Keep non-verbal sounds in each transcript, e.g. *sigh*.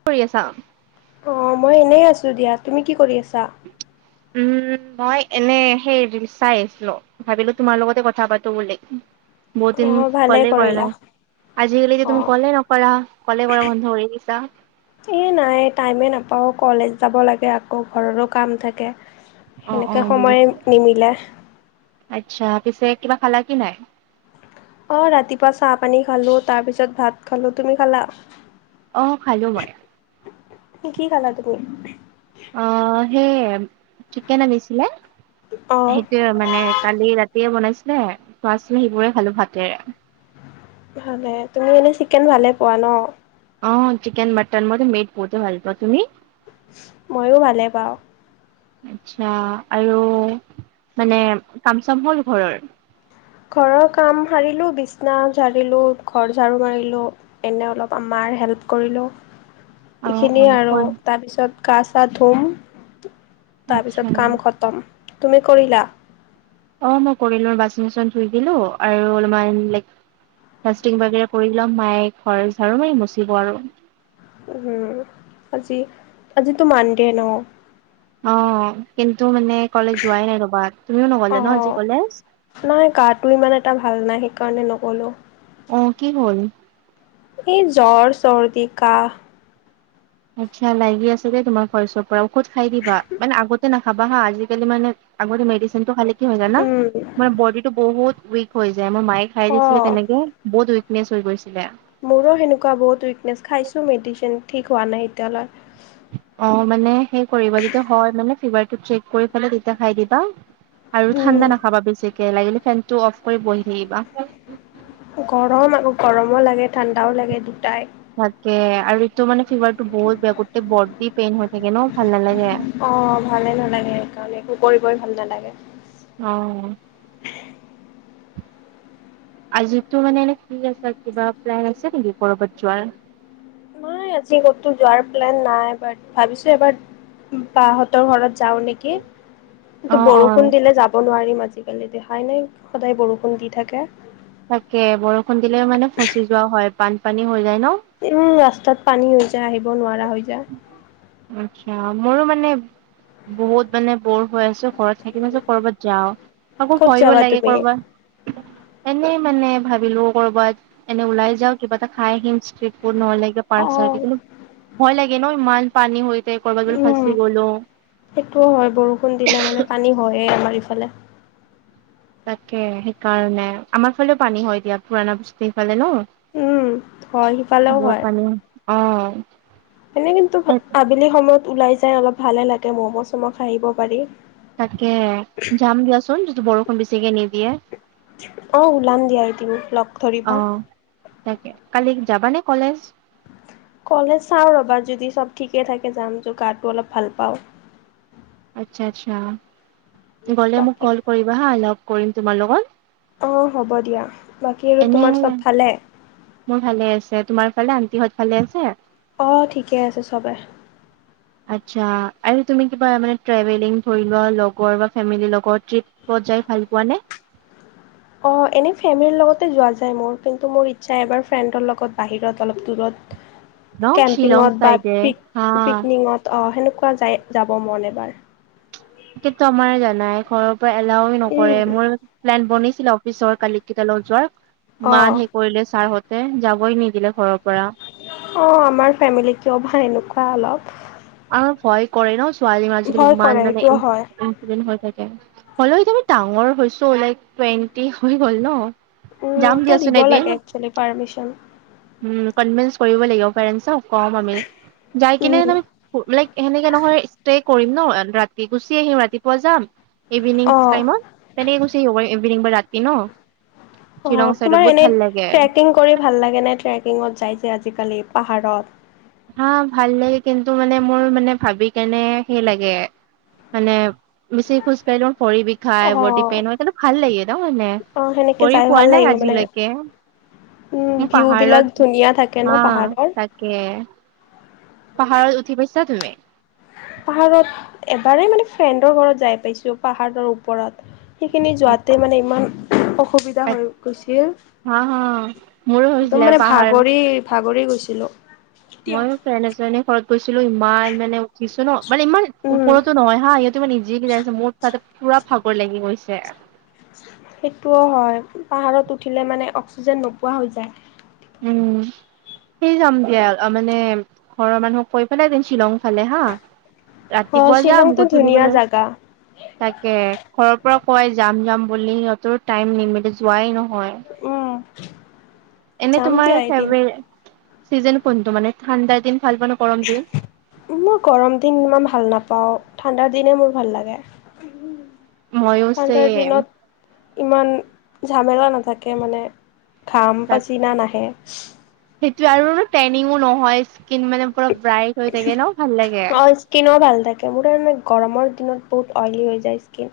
কি কৰি আছা? অ', মই এনেই আছোঁ দিয়া। তুমি কি কৰি আছা? উম, মই এনে সেই ৰিল চাই আছিলোঁ। ভাবিলোঁ তোমাৰ লগতে কথা পাতোঁ বুলি, বহুত দিন অঁ ভালেই ক'লে কৰা কৰিলা নাই। আজিকালি তুমি অঁ ক'লে নকৰা, ক'লে কৰা বন্ধ হৈয় দিছা। এই নাই টাইমেই নাপাওঁ কলেজ যাব লাগে আকৌ ঘৰৰো কাম থাকে। অ', সেনেকৈ অ', সময় বুজিছোঁ। নিমিলে আচ্ছা, পিছে কিবা খালা কি নাই? অ', ৰাতিপুৱা চাহ পানী খালোঁ, তাৰ পিছত ভাত খালোঁ, তুমি খালা? অ', খালোঁ মই। তুমি কি খালা তুমি? অ', সেই চিকেন আনিছিলেহ, অঁ সেইটো মানে কালি ৰাতিয়ে বনাইছিলে *unintelligible* সেইবোৰে খালোঁ ভাতেৰে। ভালে তুমি এনে চিকেন ভালে পোৱা ন? অ', চিকেন, মটন মই টো মিঠ বহুতে ভাল পাওঁ। তুমি? মইয়ো ভালে পাওঁ। আচ্ছা আৰু মানে কাম চাম হ'ল ঘৰৰ? ঘৰৰ কাম সাৰিলোঁ বিচনা ঝাৰিলোঁ ঘৰ ঝাৰু মাৰিলোঁ। এনেই অলপ আমাৰ হেল্প কৰিলোঁ। *inaudible* এইখিনি অ', আৰু হ'ল। তাৰ পিছত গা চা ধুম, আচ্ছা তাৰপিছত কাম খ তুমি কৰিলা? অ', মই কৰিলোঁ। বাচিং চচন ধুই দিলোঁ আৰু অলপমান লাইক মাচষ্টিং বাগেৰে কৰি ল'ম মায়ে ঘৰ ঝাৰু মাৰি মচিব আৰু। উম হুম। আজি, আজিতো মানডে ন? অ', কিন্তু মানে কলেজ যোৱাই নাই ৰবা। তুমিও অ নগলা ন আজি কলেজ? নাই গাটো ইমান এটা ভাল নাই সেইকাৰণে নগোলোঁ। অ', কি হ'ল? এই জ্বৰ, চৰ্দি, কাহ। আচ্ছা লাগি আছে দেই তোমাৰ ভইচৰ পৰা ঔষধ খাই দিবা, মানে আগতে নাখাবা হা আজিকালি মানে আগতে মেডচিন টো খালি কি হৈ জানা? উম মানে বডি টো বহুত উইক হৈ যায়, মোৰ মাইয়ে খাই অ দিছিলে তেনেকে। বহুত উইকনেছ হৈ গৈছিলে। মোৰো সেনেকুৱা বহুত উইকনেছ খাইছোঁ মেডিচিন, ঠিক হোৱা নাই এতিয়ালৈ। অ', মানে সেই কৰিবা যেতিয়া হয় মানে ফিভাৰ টো চেক কৰি ফালে তেতিয়া খাই দিবা। আৰু উম ঠাণ্ডা নাখাবা বেছিকে লাগিলে ফেন টো অফ কৰি বহি থাকিবা। গৰম আকৌ গৰমো লাগে, ঠাণ্ডাও লাগে দুটাই। তাকে আৰু এইটো মানে ফিভাৰতটো বহুত বেয়া গোটেই বডি পেইন হৈ থাকে ন ভাল নালাগে। অ', ভালে নালাগে সেইকাৰণে একো কৰিবই ভাল নালাগে। অ'। আজিটো মানে এনে ফ্ৰি আছা কিবা প্লেন আছে নেকি কৰ'বাত যোৱাৰ? নাই আজি ক'তো যোৱাৰ প্লেন নাই বাত ভাবিছোঁ এবাৰ বাহতৰ ঘৰত যাওঁ নেকি? অ কিন্তু অ বৰষুণ দিলে যাব নোৱাৰিম আজিকালি দেখাই নাই সদায় বৰষুণ দি থাকে? তাকেই, বৰষুণ দিলে মানে ফচি যোৱা হয় বান পানী হৈ যায় ন? উম, ৰাস্তাত পানী হৈ যায় আহিব নোৱাৰা হৈ যায়। আচ্ছাঁ মোৰো মানে বহুত মানে বৰ হৈ আছোঁ ঘৰত থাকি মই ভাবিছোঁ কৰবাত যাওঁ। আকৌ ক'ত ভয়ো যাবা লাগে তুমি? কৰবাত এনে মানে ভাবিলোঁ কৰবাত এনে ওলাই যাওঁ, কিবা এটা খাই আহিম ষ্ট্ৰ পৰ্ নহলে কিবা অ পাৰ্ক ছাৰ্ক কিন্তু ভয় লাগে ন ইমান পানী হৈ যায় ক'ৰবাত বোলে উম ফচি গ'লোঁ। সেইটোও হয় বৰষুণ দিলে মানে পানী হয়ে আমাৰ ইফালে। তাকে সেইকাৰণে আমাৰ ফালেও পানী হয় দিয়া পুৰণা বস্তিৰ সেইফালে ন? উম হয় সিফালেও হয়। বহুত পানী, অ'। এনে কিন্তু আবেলি সময়ত ওলাই যাই অলপ ভালে লাগে মম' চম' খাই আহিব পাৰি। তাকে জাম দিয়াচোন যিদি বৰষুণ বেছিকে নিদিয়ে। অ', ওলাম দিয়া এদিন, লগ অ ধৰিবা। তাকে, কালি যাবানে কলেজ? কলেজ চাওঁ ৰ'বা যদি চ'ব ঠিকে থাকে যাম, জ গাটো অলপ ভাল পাওঁ। আচ্ছা-আচ্ছা। গ'লে মোক বাকী ক'ল কৰিবা হা লগ কৰিম তোমাৰ লগত? অ', হ'ব দিয়া। বাকী আৰু এনে তোমাৰ চ'ব ভালে? মোৰ ভালে আছে, তোমাৰ ফালে আন্টিহঁত ভালে আছে? অ', ঠিকে আছে চবে। আচ্ছা, আৰু তুমি কিবা মানে ট্ৰেভেলিং ধৰি লোৱা লগৰ বা ফেমিলি লগত ট্ৰিপ পত যায় ভাল পোৱা নে? অ', এনেই ফেমিলিৰ লগতে যোৱা যায় মোৰ, কিন্তু মোৰ ইচ্ছা এবাৰ ফ্ৰেণ্ডৰ লগত বাহিৰত অলপ দূৰত ন শ্বিলং কেম্পিঙত বা চাইডে, পিক হা। পিকনিকত অ', সেনেকুৱা যায় যাব মন এবাৰ। *unintelligible* আমাৰ জানাই ঘৰৰ পৰা এলাও নকৰে, উম। মোৰ প্লেন বনিছিলে অফিচৰ কালিগ কেইটালগত যোৱাৰ। অ', ইমান সেই কৰিলে ছাৰত তে যাবই নিদিলে ঘৰৰ পৰা। অ', আমাৰ ফেমিলি কিয় ভাই এনেকুৱা অলপ। আৰু ভয় কৰে ন ছোৱালী আজিকালি ভয় কৰে ইমান মানে এইটোও হয়। উম-উম *unintelligible* হৈ থাকে, হ'লেও এতিয়া মই ডাঙৰ হৈছো, লাইক টুৱেণ্টি হৈ গ'ল ন। উম, যাম টো দিয়াচোন দিব এদিন লাগে একচোৱেলি পাৰ্মিচন। উম, কনভিনন্স কৰিব লাগিব পেৰেন্টচক ক'ম আমি, যায় কিনে উম, লাইক সেনেকে নহয় ষ্টে কৰিম ন, ৰাতি গুচি আহিম ৰাতিপুৱা যাম। ইভিনিং অ', টাইমত, তেনেকে গুচি আহিব পাৰি ইভিনিং বা ৰাতি ন। শ্বিলং অ', চাইডত তোমাৰ বহুত ভাল এনেই লাগে ট্ৰেকিং কৰি ভাল লাগে নে, ট্ৰেকিঙত যায় যে আজিকালি পাহাৰত। হা ভাল লাগে, কিন্তু মানে মোৰ মানে ভাবি কেনে সেই লাগে। মানে বেছি খুজ কাঢ়িলে মোৰ ভৰি বিষ খাই বডি অ', পেইন হয়, কিন্তু ভাল লাগে ন মানে, অ', সেনেকে কৰি যাই ভাল পোৱা নাই লাগিব মানে আজিলৈকে। উম এই ভিউ বিলাক পাহাৰত, ধুনীয়া থাকে ন হা পাহাৰৰ তাকে। পাহাৰত উঠি পাইছা তুমি। পাহাৰত এবাৰেই মানে ফ্ৰেণ্ডৰ ঘৰত যায় পাইছো পাহাৰৰ ওপৰত। সেইখিনি যোৱাতে মানে ইমান অসুবি বিধা হৈ গৈছিল, হা হা মোৰো হৈছিলে তেতিয়া মানে পাহাৰ ভাগৰি- ভাগৰি গৈছিলো। মইও ফ্ৰেণ্ড এজনিৰ ঘৰত গৈছিলো, ইমান মানে উঠিছোঁ ন, মানে ইমান উম ওপৰতো নহয় হা, ইহঁতে ইমান নিজে *unintelligible* আছে মোৰ তাতে পোৰা ভাগৰ লাগি গৈছে। সেইটোও হয়, পাহাৰত উঠিলে মানে অক্সিজেন নোপোৱা হৈ যায়। উম। সেই যাম দিয়া, অ মানে ঘৰৰ মানুহক কৈ পেলাই ডেন শ্বিলং ফালে হা। অ ৰাতিপুৱা যাম শ্বিলংতো গধূলি ধুনীয়া মানে জাগা তাকে, ঘৰৰ পৰা কয় যাম- যাম বুলি, সিহঁতৰো টাইম নিমিলে যোৱাই নহয়। উম। এনে যাম তোমাৰ দিয়া এদিন *unintelligible* চিজন কোনটো মানে ঠাণ্ডা দিন ভাল পোৱা নে গৰম দিন। মই গৰম দিন ইমান ভাল নাপাওঁ, ঠাণ্ডাৰ দিনে মোৰ ভাল লাগে। মইয়ো ঠাণ্ডাৰ চেম দিনত ইমান ঝামেলা নাথাকে মানে। ঘাম পাচিনা নাহে। সেইটো আৰু টেনিংও নহয় স্কিন মানে পুৰা ব্ৰাইট হৈ থাকে ন ভাল লাগে। স্কীনো ভাল থাকে, মোৰ তাৰমানে গৰমৰ দিনত বহুত অইলী হৈ যায় স্কীন।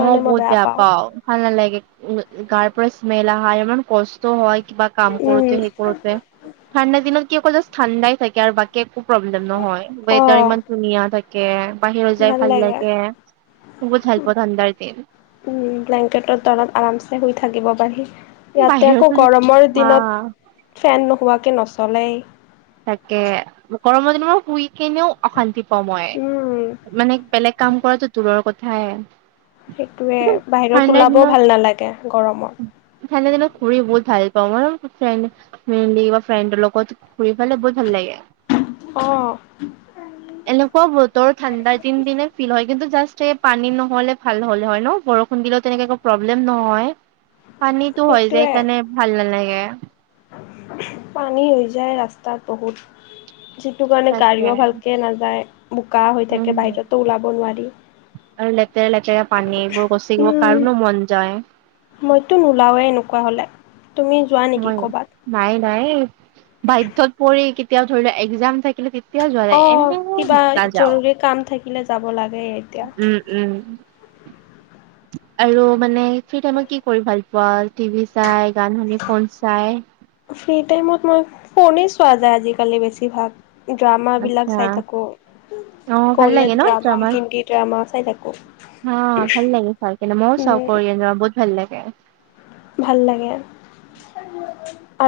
মই বহুত বেয়া পাওঁ। ভাল নালাগে, উম, গাৰ পৰা স্মেল আহা ইমান কষ্ট হয় কিবা কাম উম, কৰোতে সেই কৰোতে, ঠাণ্ডা দিনত কি অকল জাষ্ট ঠাণ্ডাই থাকে আৰু বাকী একো প্ৰব্লেম নহয়, ৱেডাৰ অ' ইমান ধুনীয়া থাক কে বাহিৰত যায় ভাল লাগে, বহুত ভাল পাওঁ ঠাণ্ডাৰ দিন। উম, ব্লেংকেটৰ তলত আৰামছে শুই থাকিব পাৰি। ইয়াতে আকৌ বাহিৰতো গৰমৰ হা দিনত ফেন নোহোৱাকে নচলেই। তাকে, গৰমৰ দিনত শুই কেনেও অশান্তি পাওঁ মই, উম, মানে বেলেগ কাম কৰাটো দূৰৰ কথাই। সেইটোৱে, কিন্তু বাহিৰত ঠাণ্ডাৰ ওলাবও দিনত ভাল নালাগে গৰমত। ঠাণ্ডা দিনত ঘুৰি বহুত ভাল পাওঁ, মইও ফ্ৰেণ্ড ফেমিলি বা ফ্ৰেণ্ডৰ লগত ঘুৰি পেলাই বহুত ভাল লাগে। অ'। এনেকুৱা বতৰত ঠাণ্ডাৰ দিন দিনে ফিল হয় কিন্তু জাষ্ট এই পানী নহলে ভাল হ'লে হয় ন বৰষ খুন্দিলেও তেনেকে একো প্ৰব্লেম নহয় পানীটো হয় যায় সেইটোৱে সেইকাৰণে ভাল নালাগে। পানী হৈ যায় ৰাস্তাত বহুত। যিটো কাৰণে তাকে গাড়ীও ভালকে নাযায় বোকা হৈ থাকে উম, বাহিৰতো ওলাব নোৱাৰি। আৰু লেতেৰা-লেতেৰা পানী, এইবোৰ গচিকিব উম, কাৰনো মন যায়? মইতো নোলাওৱে এনেকুৱা হ'লে। তুমি যোৱা নেকি মইও। ক'বাত? নাই-নাই বাধ্যত পৰি কেতিয়া ধৰি লোৱা এক্সাম থাকিলে তেতি অ', কিবা জৰুৰী কাম থাকিলে যাব লাগে। এতিয়া। উম-উম। আৰু মানে ফ্ৰী টাইমত কি কৰি ভাল ৱাল টিভি চাই গান শুনি ফোন চাই ফ্ৰী টাইমত মই ফোনেই চোৱা যায় আজিকালি বেছিভাগ। ড্ৰামা বিলাক আচ্ছা চাই থাকোঁ, অ' ভাল লাগে কোৰিয়ান ন ড্ৰামা হিন্দীত ড্ৰামা চাই থাকোঁ। হা, ভাল লাগে চাই কিনে ময়ো চাওঁ উম, কৰিয়েন বহুত ভাল লাগে। ভাল লাগে।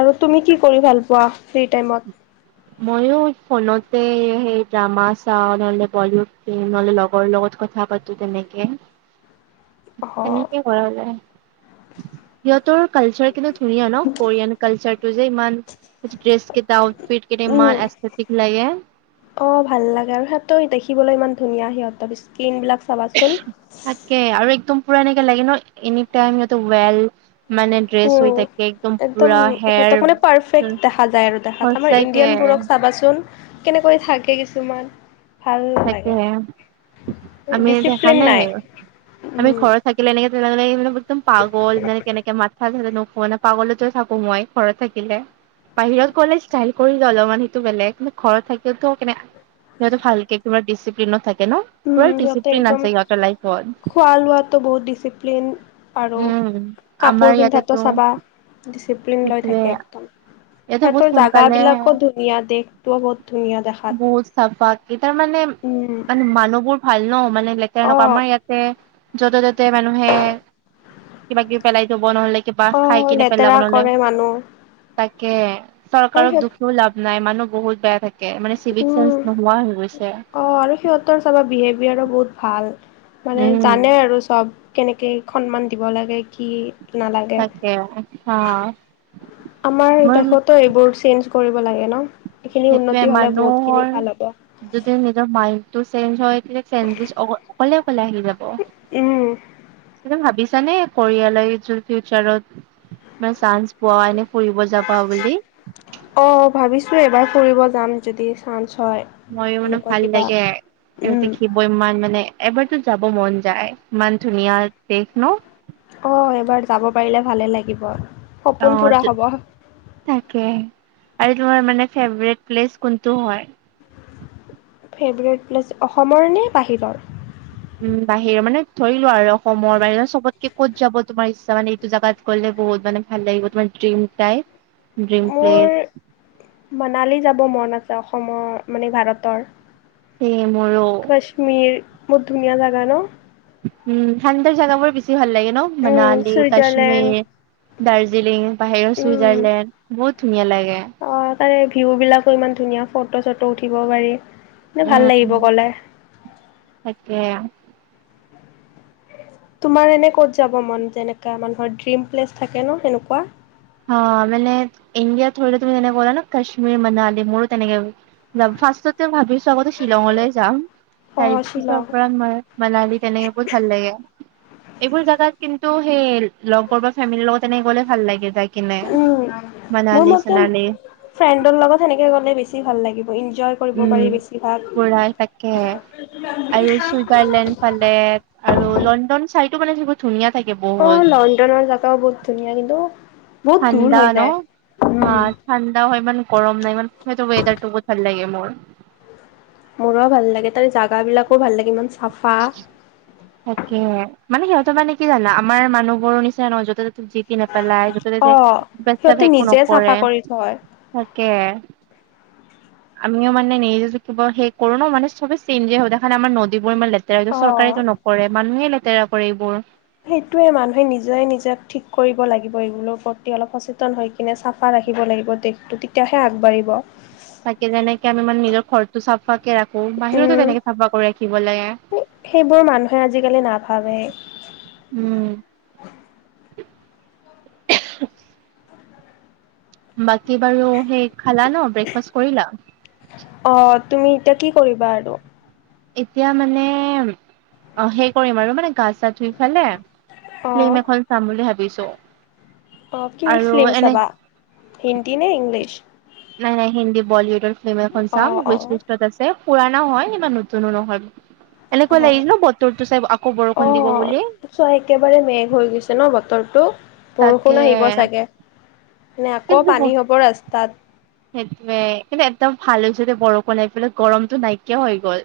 আৰু তুমি কি কৰি ভাল পোৱা ফ্ৰী টাইমত? মইও ফোনতে সেই ড্ৰামা চাওঁ নহলে বলিউড ফিল্ম নহলে লগৰ লগত কথা পাতোঁ তেনেকে। অ', তেনেকে কৰা যায়। সিহঁতৰো কালচাৰ কিন্তু ধুনীয়া ন কোৰিয়ান কালচাৰটো যে ইমান, ড্ৰেছ কেইটা আউটফিট হেটি ইমান উম। এস্থেটিক লাগে। অ', ভাল লাগে আৰু সিহঁত দেখিবলৈ ইমান ধুনীয়া সিহঁতৰ স্কিন বিলাক চাবাচোন। তাকে আৰু একদম পুৰা এনেক লাগে ন এনিটাইম সিহঁতক ৱেল মানে ড্ৰেছ হৈ উম, থাকে একদম পুৰা হেয়াৰ সিহঁতক মানে পাৰফেক্ট দেখা যায় আৰু দেখাত, আমাৰ সঁচাকে ইণ্ডিয়ান বোৰক চাবাচোন, কেনেকৈ থাকে কিছুমান। ভাল তাকে লাগে হে, আমি দেখা নাই? আমি উম, ঘৰত থাকিলে এনেকে তেনেকা লগে একদম পাগল যেনে কেনেকে মাথা *unintelligible* পাগলতো থাকোঁ মই ঘৰত থাকিলে। বাহিৰত গ'লে ষ্টাইল কৰিলওঁ অলপমান সেইটো বেলেগ কিন্তু ঘৰত থাকিল টো কেনে সিহঁত ভালকে তোমাৰ দিছিপ্লিনত থাকে ন? উম, পুৰা সিহঁতে ডিচিপ্লিন একদম আছে সিহঁতৰ লাইফত খোৱা লোৱাটো বহুত ডিচিপ্লিন আৰু উম আমাৰ কাপোৰ ইয়াতেতো পিন্ধাতো চাবা ডিচিপ্লিন লৈ সেইটোয়ে থাকে একদম। ইয়াতে বহুত সিহঁতৰ জাগাহ সোনকালে বিলাকো ধুনীয়া দেশতটোও বহুত ধুনীয়া দেখাত। চাফা তাৰ উম, মানে-মানে মানুহবোৰ ভাল ন মানে লেতেৰা নকৰে অ'। আমাৰ ইয়াত তে য'তে ত'তে মানুহে কিবা কিবি পেলাই থব নহলে কিবা খাই অ' কিনে পেলাব লেতেৰা নহলে। কৰে মানুহ তাকে, আৰু চৰকাৰক সিহঁত দুখীও লাভ নাই মানুহ বহুত বেয়া থাকে। কেই মানে চিভিক চেন্স উম, নোহোৱা হৈ গৈছে। অ', আৰু সিহঁতৰ চাবা বিহেভিয়াৰো বহুত ভাল মানে উম। জানে আৰু চব। কেনেকৈ সন্মান দিব লাগে কি নালাগে। সেয়াই হা। আমাৰ মই দেশতো এইবোৰ চেঞ্জ কৰিব লাগে ন? এইখিনি সেইটোৱে উন্নতি হলে মানুহৰ বহুতখিনি ভাল হ'ব। যদি নিজৰ মাইণ্ডটো চেঞ্জ হয় তেতিয়া চেঞ্জেছ অ-অকলে-অকলে আহি যাব। উম, *unintelligible* ভাবিছানে কৰিয়ালৈ যোৱা ফিউচাৰত? মানে চান্স পোৱা এনে ফুৰিব যাবা বুলি? অ', ভাবিছোঁ এইবাৰ ফুৰিব যাম যদি চান্স হয়। মইয়ো মানে এনেকুৱা ভাল কিবা লাগে, সিহঁত উম, দেখি ব ইমান মানে, এবাৰতো যাব মন যায়, ইমান ধুনীয়া দেশ ন। অ', এবাৰ যাব পাৰিলে ভালে লাগিব। সপোন অ', পূৰা ত হ'ব তাকে, আৰু তোমাৰ মানে ফেভৰেট প্লেচ কোনটো হয়। ফেভৰেট প্লেছ, অসমৰ নে বাহিৰৰ। উম, বাহিৰৰ মানে ধৰিলোৱা আৰু অসমৰ বাহিৰত চবতকে ক'ত যাব তোমাৰ ইচ্ছা মানে টো জাগাত গ'লে বহুত মানে ভাল লাগিব তোমাৰ ড্ৰিম টাই, ড্ৰিম প্লেছ। মোৰ মানালী যাব মন আছে, অসমৰ মানে ভাৰতৰ। সেয়ে মোৰো। কশ্মীৰ, বহুত ধুনীয়া জাগা ন। উম, ঠাণ্ডা জেগাবোৰ বেছি ভাল লাগে ন। উম মনালি, চুইজাৰলেণ্ড কাশ্মীৰ, দাৰ্জিলিং বাহিৰৰ উম। চুইজাৰলেণ্ড। বহুত ধুনীয়া লাগে। অ', তাৰে ভিউবিলাকো ইমান ধুনীয়া, ফটো চটো উঠিব পাৰি, মানে উম ভাল লাগিব উম গ'লে। তাকে আও। তোমাৰ এনে ক'ত যাব মন, যেনেকা মানুহৰ ড্ৰিম প্লেচ থাকে ন সেনেকুৱা। অ', মানে ইণ্ডিয়াত ধৰি লোৱা তুমি যেনেকে ক'লা ন, কাশ্মীৰ মনালী, মোৰো তেনেকে যাম, ফাৰ্ষ্টতে ভাবিছো আগতে শ্বিলঙলৈ যাম, তাৰ অ' শ্বিলং পিছৰ পৰা মই মনালী তেনেকে বহুত ভাল লাগে। এইবোৰ জাগাত কিন্তু সেই লগৰ বা ফেমিলিৰ লগত তেনেকে গ'লে ভাল লাগে যায় কিনে, উম মোৰ মানালি মতে চানালি। ফ্ৰেণ্ডৰ লগত সেনেকে গ'লে বেছি ভাল লাগিব, ইঞ্জয় কৰিব উম, পাৰি বেছিভাগ। পুৰা তাকে। আৰু চুইজাৰলেণ্ড ফালে আৰু লণ্ডন চাইটো মানে সেইবোৰ ধুনীয়া থাকে বহুত। *unintelligible* জাগাও বহুত ধুনীয়া কিন্তু বহুত দূৰ ঠাণ্ডা হৈ ন? যায়, হা উম। ঠাণ্ডাও হয় ইমান গৰম নাই ইমান, সেইটো ৱেডাৰটো বহুত ভাল লাগে মোৰ। মোৰো ভাল লাগে তাৰে জাগাবিলাকো ভাল লাগে, ইমান চাফা। *inaudible* তাকে, মানে সিহঁতে মানে কি জানা আমাৰ মানুহবোৰৰ নিচিনা নহয়, য'তে ত'তে যি *unintelligible* নেপেলাই, য'তে অ'। সিহঁতে ত'তে *unintelligible* একো নিজে চাফা নকৰে, কৰি থয়। তাকে। আমিও মানে *unintelligible* সেই কৰো ন, মানে চবেই চেঞ্জে হয় দেখা নাই আমাৰ ন দিবোৰ ইমান লেতেৰা, এইটো অ'। চৰকাৰেটো নকৰে, মানুহে লেতেৰা কৰে এইবোৰ। সেইটোয়ে, মানুহে নিজে নিজক ঠিক কৰিব লাগিব এইবোৰৰ প্ৰতি অলপ সচেতন হৈ কিনে চাফা ৰাখিব লাগিব দেশটো, তেতিয়াহে আগবাঢ়িব। তাকে যেনেকে আমি মানে নিজৰ ঘৰটো চাফাকে ৰাখো, বাহিৰতো তেনেকে চাফা কৰি ৰাখিব লাগে। এই সেইবোৰ মানুহে আজিকালি নাভাবে। উম। বাকী বাৰু সেই খালা ন, ব্ৰেকফাষ্ট কৰিলা। অ', তুমি এতিয়া কি কৰিবা আৰু। এতিয়া মানে অ', সেই কৰিম আৰু মানে গা চা ধুই ফালে ফিল্ম অ', এখন চাম বুলি ভাবিছোঁ। অ', কি ফিল্ম চাবা, হিন্দী নে ইংলিছ। নাই-নাই, হিন্দী বলীউডৰ ফিল্ম এখন চাম অ', উইচ অ', লিষ্টত আছে পুৰাণা হয় ইমান নতুনো নহয়। এনেকুৱা লাগিল অ'। ন বতৰটো চাই আকৌ বৰষুণ দিব অ', বুলি। চোৱা একেবাৰে মেঘ হৈ গৈছে ন বতৰটো। তাকে বৰষুণ আহিব চাগে। নে আকৌ কিন্তু পানী হ'ব ৰাস্তাত। সেইটোৱে, কিন্তু একদম ভাল হৈছে দেই বৰষুণ আহি পেলাই গৰমটো নাইকিয়া হৈ গ'ল।